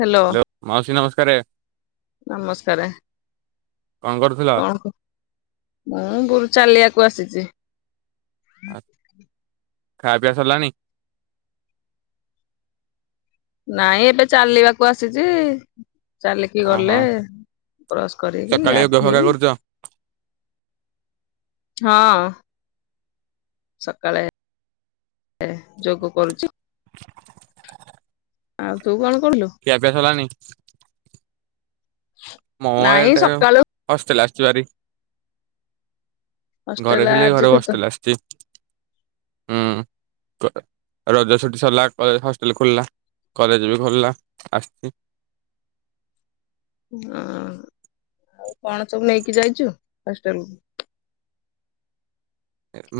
Hello. ମାଉସୀ ନମସ୍କାର। ନମସ୍କାର କଣ କରୁଥିଲ? କଣ କୁହ ମୁଁ ବୁ ଚାଲିବାକୁ ଆସିଛି। ଖାଇବା ପିଆ ସରିଲାଣି? ନାଇଁ ଏବେ ଚାଲିବାକୁ ଆସିଛି। ଚାଲିକି ଓହୋ ଗଲେ ବ୍ରସ୍ କରିକି ସକାଳେ ୟୋଗା ଫୋଗା ଗାଧେଇ କରୁଛ ହଁ ସକାଳେ ଯୋଗ କରୁଛି। ଆଉ ତୁ କଣ କରିଲୁ? ଖିଆ ପିଆ ସରିଲାଣି? [unintelligible] ମୁଁ ନାଇଁ ଏଠେ ସକାଳୁ ହଷ୍ଟେଲ ଆସିିଚିଭାରି। ଘରେ ହଷ୍ଟେଲ ଥିଲେ ଘରେ ଆଜିଠୁ ତ ବସିଥିଲି ଆସିଛି ହୁଁ। ରଜ ଛୁଟି ସରିଲା କଲେ ହଷ୍ଟେଲ ଖୋଲିଲା କଲେଜ ବି ଖୋଲିଲା ଆସିଚି। ହଁ ଆଉ କଣ ସବୁ ନେଇକି ଯାଇଛୁ ହଷ୍ଟେଲୁକୁ?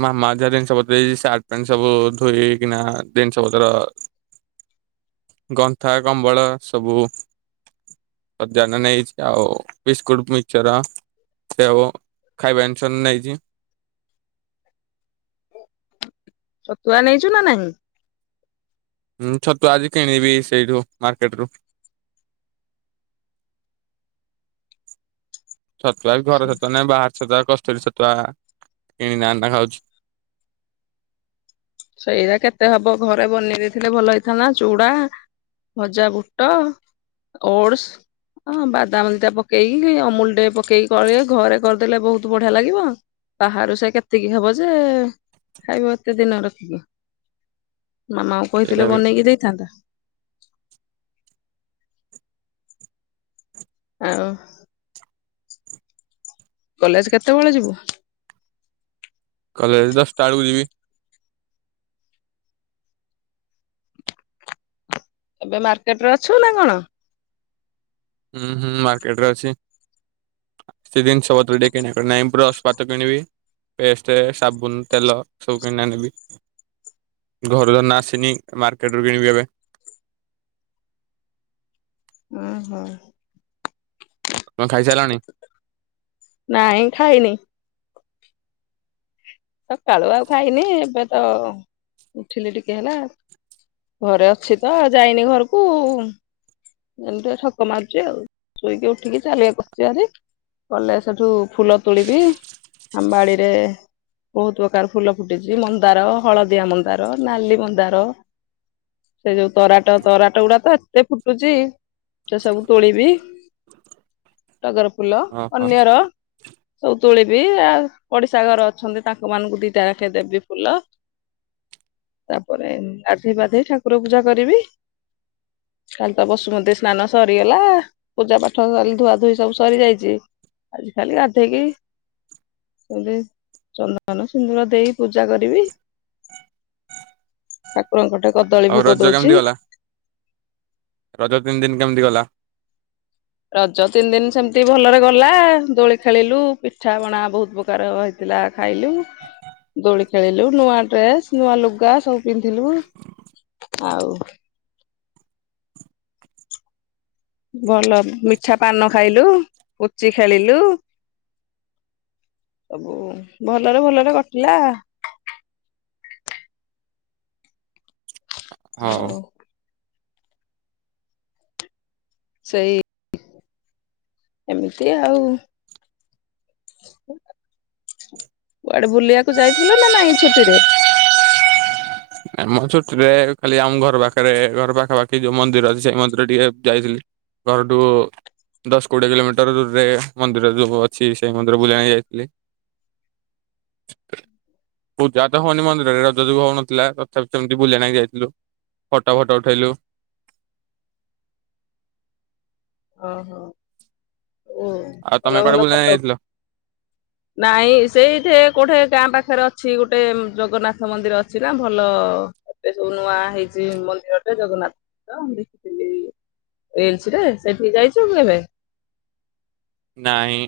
ମାମା ଯାହା ଜିନିଷ ପତ୍ର ଦେଇଚି ସାର୍ଟ ପ୍ୟାଣ୍ଟ ସବୁ ଧୋଇଏଇକିନା ଜିନିଷ ପତ୍ର ଗନ୍ଥା କମ୍ବଳ ସବୁ। ଅଜନା ନେଇଛି ଆଉ ବିସ୍କୁଟ ମିଶ୍ଚର। ସେ ହବ ଖାଇବା ଜିନିଷ ନେଇଛି। ଛତୁଆ ନେଇଛୁ ନା ନାହିଁ? ହୁଁ ଛତୁଆ ଆଜି କିଣିବି ସେଇଠୁ ମାର୍କେଟ ରୁ। ଛତୁଆ ଘର ଛତୁ ନାହିଁ ବାହାର ଛତୁଆ କସ୍ତୁରୀ ଛତୁଆ କିଣନା ଆଣିକିନା ଖାଉଛି। ସେଇରା କେତେ ହବ ଘରେ ବନେଇ ଦେଇଥିଲେ ଭଲ ହେଇଥାନ୍ତା ଚୁଡା ଭଜା ବୁଟ ଓଟସ ହଁ ବାଦାମଦିଟା ପକେଇକି ଅମୁଲ ଟେ ପକେଇକି କଲେ ଘରେ କରିଦେଲେ ବହୁତ ବଢିଆ ଲାଗିବ। ବାହାରୁ ସେ କେତିକି ହବ ଯେ ଖାଇବ ଏତେ ଦିନ ର। ମାମାଙ୍କୁ ସେଇଟା କହିଥିଲେ ବି। ବନେଇକି ଦେଇଥାନ୍ତା। ଆଉ। କଲେଜ କେତେବେଳେ ଯିବୁ? କଲେଜ ଦଶଟା ବେଳକୁ ଯିବି। ଏବେ ମାର୍କେଟ ରେ ଅଛୁ ନା କଣ? ହୁଁ- ହୁଁ ମାର୍କେଟ ରେ ଅଛି କିଛି ଜିନିଷ ପତ୍ର ଟିକେ କିଣାକିଣି ନାଇ ବ୍ରଶ ପାତ କିଣିବି ପେଷ୍ଟ, ସାବୁନ, ତେଲ ସବୁ କିଣି ଆନିବି। ଘରୁ ଧର ଆସିନି ମାର୍କେଟରୁ କିଣିବି ଏବେ। ହଁ- ହଁ। ଖାଇ ସାଲଣି? ନାଇଁ ଖାଇନି। ସକାଳୁ ଆଉ ଖାଇନି ଏବେ ତ ଉଠିଲି ଟିକେ ହେଲା। ଘରେ ଅଛି ତ ଯାଇନି ଘରକୁ। ଏମିତି ଛକ ମାରୁଛି ଆଉ ଶୋଇକି ଉଠିକି ଚାଲିବା କଲେ ସେଠୁ ଫୁଲ ତୋଳିବି ଆମ୍ବାଡିରେ ବହୁତ ପ୍ରକାର ଫୁଲ ଫୁଟିଛି ମନ୍ଦାର, ହଳଦିଆ ମନ୍ଦାର, ନାଲି ମନ୍ଦାର। ସେ ଯୋଉ ତରାଟ ତରାଟ ଗୁଡା ତ ଏତେ ଫୁ ଟୁଚି ସେ ସବୁ ତୋଳିବି ଟଗର ଫୁଲ ଓହୋ ଅନ୍ୟର। ସବୁ ତୋଳିବି ଆ ପଡିଶା ଘର ଅଛନ୍ତି ତାଙ୍କ ମାନଙ୍କୁ ଦିଟା ଆଖ ଦେବି ଫୁଲ। ତାପରେ ଗାଧୋଇ ପାଧେଇ ଠାକୁର ପୂଜା କରିବି। କାଲି ତ ବସୁମତୀ ସ୍ନାନ ସରିଗଲା, ପୂଜା ପାଠ ସ ଧୁଆ ଧୁଇ ସବୁ ସରିଯାଇଛି। ଆଜି ଖାଲି ଗାଧେଇକି ସେଇଠି ଚନ୍ଦନ ସିନ୍ଦୁର ଦେଇ ପୂଜା କରିବି। ଠାକୁରଙ୍କ ଠେ ଆଉ ରଜ କେମିତି ଗଲା ରଜ ତିନି ଦିନ କେମିତି ଗଲା। ରଜ ତିନି ଦିନ ସେମିତି ଭଲରେ ଗଲା, ଦୋଳି ଖେଳିଲୁ ପିଠାପଣା ବହୁତ ପ୍ରକାର ହେଇ ଥିଲା ଖାଇଲୁ। ଦୋଳି ଖେଳିଲୁ, ନୂଆ ଡ୍ରେସ, ନୂଆଲୁଗା ସବୁ ପିନ୍ଧିଲୁ। ଆଉ ଭଲ ମିଠାପାନ ଖାଇଲୁ, ପୁଚି ଖେଳିଲୁ। ସବୁ ଭଲରେ ଭଲରେ କଟିଲା। ହଉ। ସେଇ ଏମିତି ଆଉ। କୁଆଡେ ବୁଲିବାକୁ ଯାଇଥିଲୁ ନା ନାଇଁ ଛୁଟିରେ। ଆ ମୁଁ ଛୁଟିରେ ଖାଲି ଆମ ଘର ପାଖରେ ଘର ପାଖା ପାାଖି ଯୋଉ ମନ୍ଦିର ଅଛି ସେଇ ମନ୍ଦିର ଟିକେ ଯାଇଥିଲି। ଘର ଠୁ ଦଶ କୋଡ଼ିଏ କିଲୋମିଟର ଦୂରରେ ମନ୍ଦିର ଯୋଉ ଅଛି, ସେଇ ମନ୍ଦିର ବୁଲିବା ପାଇଁ ଯାଇଥିଲି। ପୂଜା ତ ହଉନି ମନ୍ଦିରରେ ରଜଯୋଗୁଁ ହଉନଥିଲା ତ ତ ସେମିତି ବୁଲିବା ଲାଗି ଯାଇଥିଲୁ ଫଟୋ ଫଟୋ ଉଠେଇଲୁ। ଓହୋ ଓ ଆଉ ତମେ ଭଲ କୁଆଡେ ଭଲ ବୁଲିବା ନାଗି ଫଟୋ ଯାଇଥିଲ? ନାଇଁ ସେଇଠେ କୋଠେ ଗାଁ ପାଖରେ ଅଛି, ଗୋଟେ ଜଗନ୍ନାଥ ମନ୍ଦିର ଅଛି ନା ଭଲ ଏବେ ସବୁ ନୂଆ ହେଇଛି ମନ୍ଦିରଟେ ଜଗନ୍ନାଥ ମନ୍ଦିର ମୁ ଦେଖିଥିଲି ଏଲ୍ସି ରେ। ସେଠିକି ଯାଇଛୁ କେବେ। ନାଇଁ।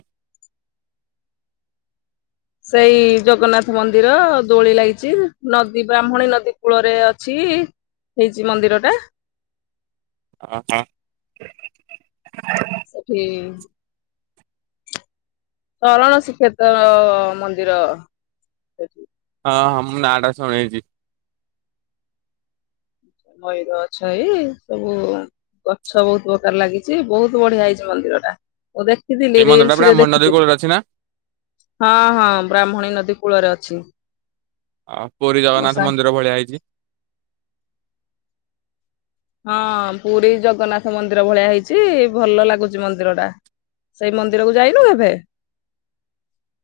ସେଇ ଜଗନ୍ନାଥ ମନ୍ଦିର ଦୋଳି ଲାଗିଛି ନଦୀ, ବ୍ରାହ୍ମଣୀ ନଦୀ କୂଳରେ ଅଛି। ହେଇଛି ମନ୍ଦିର ଟା। ଅ ହଁ। ସେଠି ସରଣ ଶ୍ରୀକ୍ଷେତ୍ର ମନ୍ଦିର ସେଠି। ହଁ ହଁ ମୁଁ ନାଁ ଟା ଶୁଣିଛି। ମୟୂର ଅଛଇ ସବୁ ଗଛ ବହୁତ ପ୍ରକାର ଲାଗିଛି, ବହୁତ ବଢିଆ ହେଇଛି ମନ୍ଦିର ଟା ମୁଁ ଦେଖ ଥିଲି ସେଇ ମନ୍ଦିର ଟା ରିଲ୍ସ ରେ ବ୍ରାହ୍ମଣୀ ନଦୀ ଦେଖିଥିଲି କୂଳରେ ଅଛି ନା? ହଁ ହଁ ବ୍ରାହ୍ମଣୀ ନଦୀ କୂଳରେ ଅଛି। ଆଉ ପୁରୀ ମୋ ଜଗନ୍ନାଥ ସାଙ୍ଗ ମନ୍ଦିର ଭଳିଆ ହେଇଛି। ହଁ ପୁରୀ ଜଗନ୍ନାଥ ମନ୍ଦିର ଭଳିଆ ହେଇଛି ଭଲ ଲାଗୁଚି ମନ୍ଦିର ଟା। ସେଇ ମନ୍ଦିରକୁ ଯାଇନୁ କେବେ।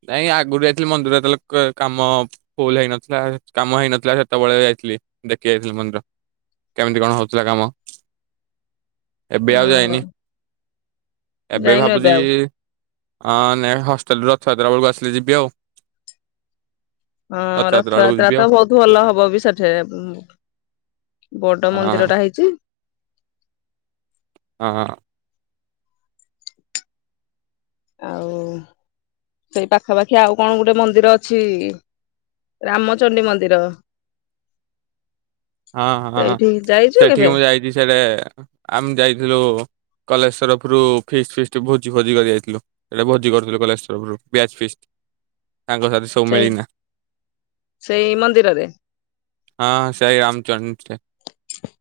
ନାଇଁ ଆଗରୁ ଯାଇଥିଲି ମନ୍ଦିର ଯେ ଯେତେବେଳ କେ କାମ ଫୁଲ ହେଇନଥିଲା କାମ ହେଇନଥିଲା, ସେତେବେଳେ ଯାଇଥିଲି ଦେଖି ଯାଇଥିଲି ମନ୍ଦିର। କେମିତି କଣ ହଉଥିଲା କାମ। ଏବେ ଆଉ ହଁ ଯାଇନି ଏବେ ଯାଇନୁ ଭାବୁଛି ଆଉ ହଁ ନା ହଷ୍ଟେଲ ରୁ ରଥଯାତ୍ରା ବେଳକୁ ଆସିଲେ ଯିବି ଆଉ। ହଁ ବେଳକୁ ରଥଯାତ୍ରା ଯିବି ତ ଆଉ ବହୁତ ଭଲ ହବ ବି ସେଠେ। ବଡ ମନ୍ଦିରଟା ହେଇଛି। ହଁ- ଆଉ ଏଇ ପାଖାପାଖି ଆଉ କଣ ଗୋଟେ ମନ୍ଦିର ଅଛି। ରାମଚଣ୍ଡୀ ମନ୍ଦିର- ହଁ ହଁ ସେଇଠି ଯାଇଛୁ ସେଠିକି କେବେ ମୁଁ ଯାଇଛି ସେଟ ଆମେ ଯାଇଥିଲୁ କଲେଜ ତରଫରୁ ଫିସ୍ ଫିସ୍ଟି ଭୋଜି କରିବାରେ ଯାଇଥିଲୁ। ସେଟା ଭୋଜି କରୁଥିଲ କଲେଜ ତରଫରୁ ବ୍ୟାଚ ତାଙ୍କ ସାଥି- ସବୁ ସେଇ ମିଳେନା ସେଇ ମନ୍ଦିରରେ [unintelligible] ହଁ ସୋଇ ରାମଚନ୍ଦ। [unintelligible]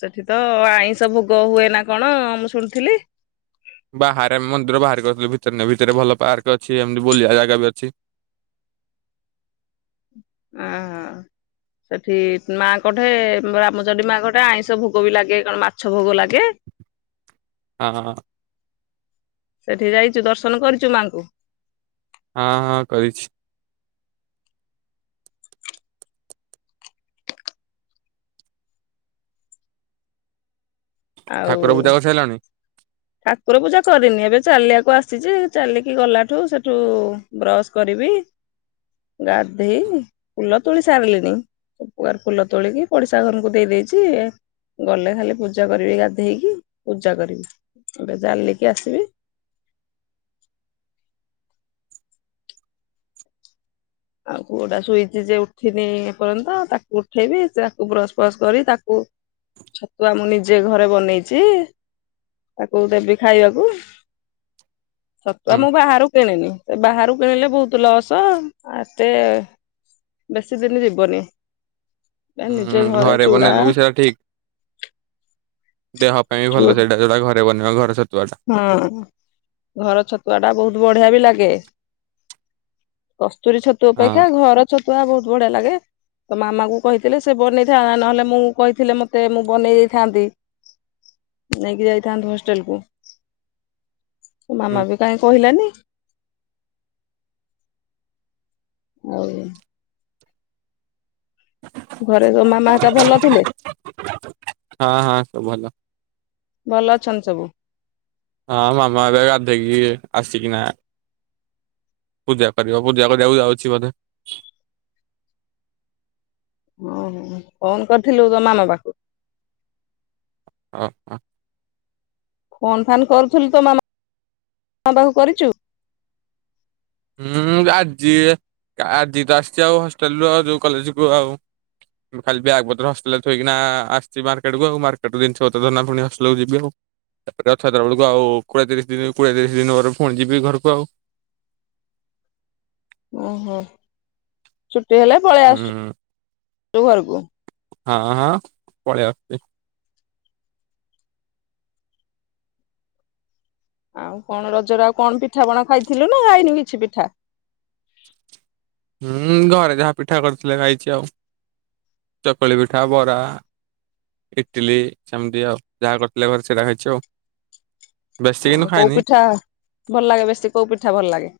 ସେଠି ତ ଆଇଁଷ ଭୋଗ ହୁଏ ନା କଣ ମୁଁ ଶୁଣିଥିଲି। ବାହାରେ ଆମେ ମନ୍ଦିର ବାହାରକୁ ଆସଥିଲୁ ଭିତରେ ନ ଭିତରେ ଭଲ ପାର୍କ ଅଛି ଏମିତି ବୁଲିବା ଜାଗା ବି ଅଛି। ଆ ହ- ସେଠି ମାଆ କଠେ ରାମଚଣ୍ଡୀ ମା କଠେ ଆଇଁଷ ଭୋଗ ବି ଲାଗେ କଣ ମାଛ ଭୋଗ ଲାଗେ। ହଁ। ସେଠି ଯାଇଚୁ ଦର୍ଶନ କରିଚୁ ମାଆଙ୍କୁ। ହଁ ହଁ କରିଛି। ଆଉ ଠାକୁର ପୂଜା କରି ସାଇଲାଣି। ଠାକୁର ପୂଜା କରିନି ଏବେ ଚାଲିବାକୁ ଆସିଛି ଯେ ଚାଲିକି ଗଲାଠୁ ସେଠୁ ବ୍ରଶ କରିବି ଗାଧେଇ ଫୁଲ ତୋଳି ସାରିଲିଣିି। ସବୁ ପ୍ରକାର ଫୁଲ ତୋଳିକି ପଡିଶା ଘରକୁ ଦେଇଦେଇଛି- ଗଲେ ଖାଲି ପୂଜା କରିବି ଗାଧେଇକି ପୂଜା କରିବି ଏବେ ଜାଲିକି ଆସିବି। ଆଉ ପୁଅଟା ସୁଇଛି ଯେ ଉଠିନି ଏପର୍ଯ୍ୟନ୍ତ ତାକୁ ଉଠେଇବି ସେ ତାକୁ ବ୍ରସ ଫ୍ରସ୍ କରି ତାକୁ ଛତୁଆ ମୁଁ ନିଜେ ଘରେ ବନେଇଛି ତାକୁ ଦେବି ଖାଇବାକୁ। ଛତୁଆ ହୁଁ ମୁଁ ବାହାରୁ କିଣିନି ସେ ବାହାରୁ କିଣିଲେ ବହୁତ ଲସ୍- ଅ ଏତେ ବେଶୀ ଦିନ ଯିବନି। ହଁ ନିଜେ ଘରେ ଚୁଡା ବନେଇଲେ ବି ସେୟଟା ଠିକ। ଦେହ ପାଇଁ ବି ଚୁ ଭଲ ସେଇଟା ଯୋଟା ଘରେ ବନେଇବା ଘର ଛତୁଆ ଟା। ହଁ ଘର ଛତୁଆ ଟା ବହୁତ ବଢିଆ ବି ଲାଗେ। କସ୍ତୁରୀ ଛତୁ ହଁ ଅପେକ୍ଷା ଘର ଛତୁଆ ବହୁତ ବଢିଆ ଲାଗେ। ତ ମାମା କ କହିଥିଲେ ସେ ବନେଇଥାନ୍ ନହେଲେ ମୁଁ କହିଥିଲେ ମତେ ମୁଁ ବନେଇ ଦେଇଥାନ୍ତି। ନେଇକି ଯାଇଥାନ୍ତୁ ହଷ୍ଟେଲ କୁ। ମାମା ବି କାହିଁ କହିଲାନି। ହଉ। ଘରେ ତୋ ମାମା ହରି କା ଭଲ ଥିଲେ? ହଁ ହଁ ସବୁ ଭଲ ଭଲ ଅଛନ୍ତି ସବୁ। ହଁ ମାମା ହରିକା ଗାଧେଇକି ଆସିକିନା ପୂଜା କରିବ ପୂଜା କରିବାକୁ ଯାଉଚି ବୋଧେ। ଓହୋ ଫୋନ୍ କରିଥିଲୁ ତୋ ମାମା ପାଖକୁ? ଓ ହ। ଫୋନ୍ ଫାନ୍ କରୁଥିଲୁ ତ ମାମା ମାମ ପାଖକୁ କରିଚୁ? ହୁଁ ଆଜି ଆଜି ତ ଆସିଚି ଆଉ ହଷ୍ଟେଲରୁୁ ଆଉ ଯୋଉ କଲେଜ କୁ ଆଉ। ମୁ ଖାଲି ବ୍ୟାଗ ପତ୍ର ହଷ୍ଟେଲରେ ଥୋଇକିନା ଆସିଚି ମାର୍କେଟକୁ। ଆଉ ମାର୍କେଟ ରୁ ଜିନିଷ ପତ୍ର ଧରି ନା ପୁଣି ହଷ୍ଟେଲକୁ ଯିବି ଆଉ। ତାରେ ରଥଆତ୍ରା ବେଳକୁ ଆଉ କୋଏତିରିଶ ଦିନ କୋଡିଏତିରିଶ ଦିନ ପରେ ପୁଣି ଯିବି ଘରକୁ ଆଉ। ଓହୋ ଛୁଟି ହେଲେ ପଳେଇ ହୁଁ ଆସୁୁ ଘରକୁ? ହଁ ହଁ ପଳେଇ ଆସଚି। ଆଉ କଣ ରଜରେ ଆଉ କଣ ପିଠାପଣା ଖାଇଥିଲୁ ନା ଖାଇନୁ କିଛି ପିଠା? ହୁଁ ଘରେ ଯାହା ପିଠା କରିଥିଲେ ଖାଇଚି ଆଉ ଚକୁଳି ପିଠା ବରା। ଇଟିଲି ସେମିତି ଆଉ ଯାହା କରିଥିଲେ ଘରେ ସେଇଟା ହେଇଚି ଆଉ। ବେଶୀ କିନ୍ତୁ ଆ କୋଉ ଖାଇନି ପିଠା ଭଲ ଲାଗେ ବେଶୀ କୋଉ ପିଠା ଭଲ ଲାଗେ?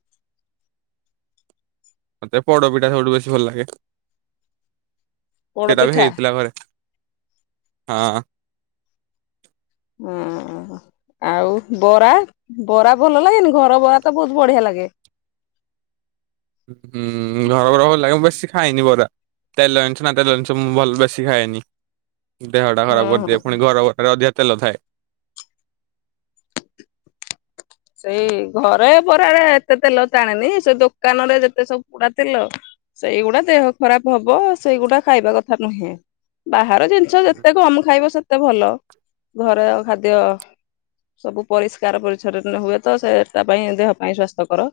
ମତେ ପୋଡପିଠା ସବୁଠୁ ବେଶୀ ଭଲ ଲାଗେ। ପୋଡ ସେଇଟା ବି ପିଠା ହେଇଥିଲା ଘରେ। ହଁ। ହୁଁ ହୁଁ। ଆଉ ବରା ବରା ଭଲ ଲାଗେନି? ଘର ବରା ତ ବହୁତ ବଢିଆ ଲାଗେ। ହୁଁ ହୁଁ ଘର ବରା ଭଲ ଲାଗ ମୁ ବେଶି ଖାଇନି ବରା। ତେଲ ଜିନିଷ ନା ତେଲ ଜିନିଷ ମୁଁ ଭଲ ବେଶୀ ଖାଏନି। ଦେହଟା ଖରାପ ହଁ ହଁ। କରିଦିଏ। ପୁଣି ଘର ବରାରେ ଅଧିକା ତେଲ ଥାଏ। ସେଇ ଘରେ ବରା ରେ ଏତେ ତେଲ ଟାଣେନି। ସେ ଦୋକାନ ରେ ଯେତେ ସବୁ ପୋଡା ତେଲ ସେଇଗୁଡା ଦେହ ଖରାପ ହବ, ସେଇଗୁଡା ଖାଇବା କଥା ନୁହେଁ। ବାହାର ଯିନ୍ ସ ହୁଁ ଯେତେ କମ୍ ଖାଇବ ସେତେ ଭଲ। ଘରେ ଖାଦ୍ୟ ସବୁ ପରିଷ୍କାର ପରିଚ୍ଛନ୍ନ ହୁଏ ତ ସେ ତା ପାଇଁ ଦେହ ପାଇଁ ସ୍ଵାସ୍ଥ୍ୟ କର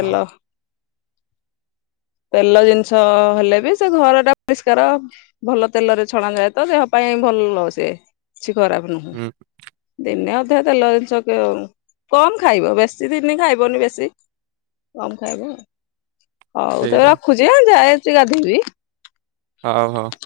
ହଁ ତେଲ ଜିନିଷ ହେଲେ ବି ସେ ଘର ଟା ପରିଷ୍କାର ଭଲ ତେଲରେ ଛଣାଯାଏ ତ ଦେହ ପାଇଁ ଭଲ ସେ କିଛି ଖରାପ ନୁହଁ। ହୁଁ। ଦିନେ ଅଧେ ତେଲ ଜିନିଷ କେ କମ୍ ଖାଇବ, ବେଶୀ ଦିନି ଖାଇବନି ବେଶୀ। କମ ଖାଇବ ଆଉ। ହଉ ତେବେ ସେଇଟା ରଖୁଚି ହାଁ ଯାଉଚି ଗାଧେଇବି। ହଉ ହଉ।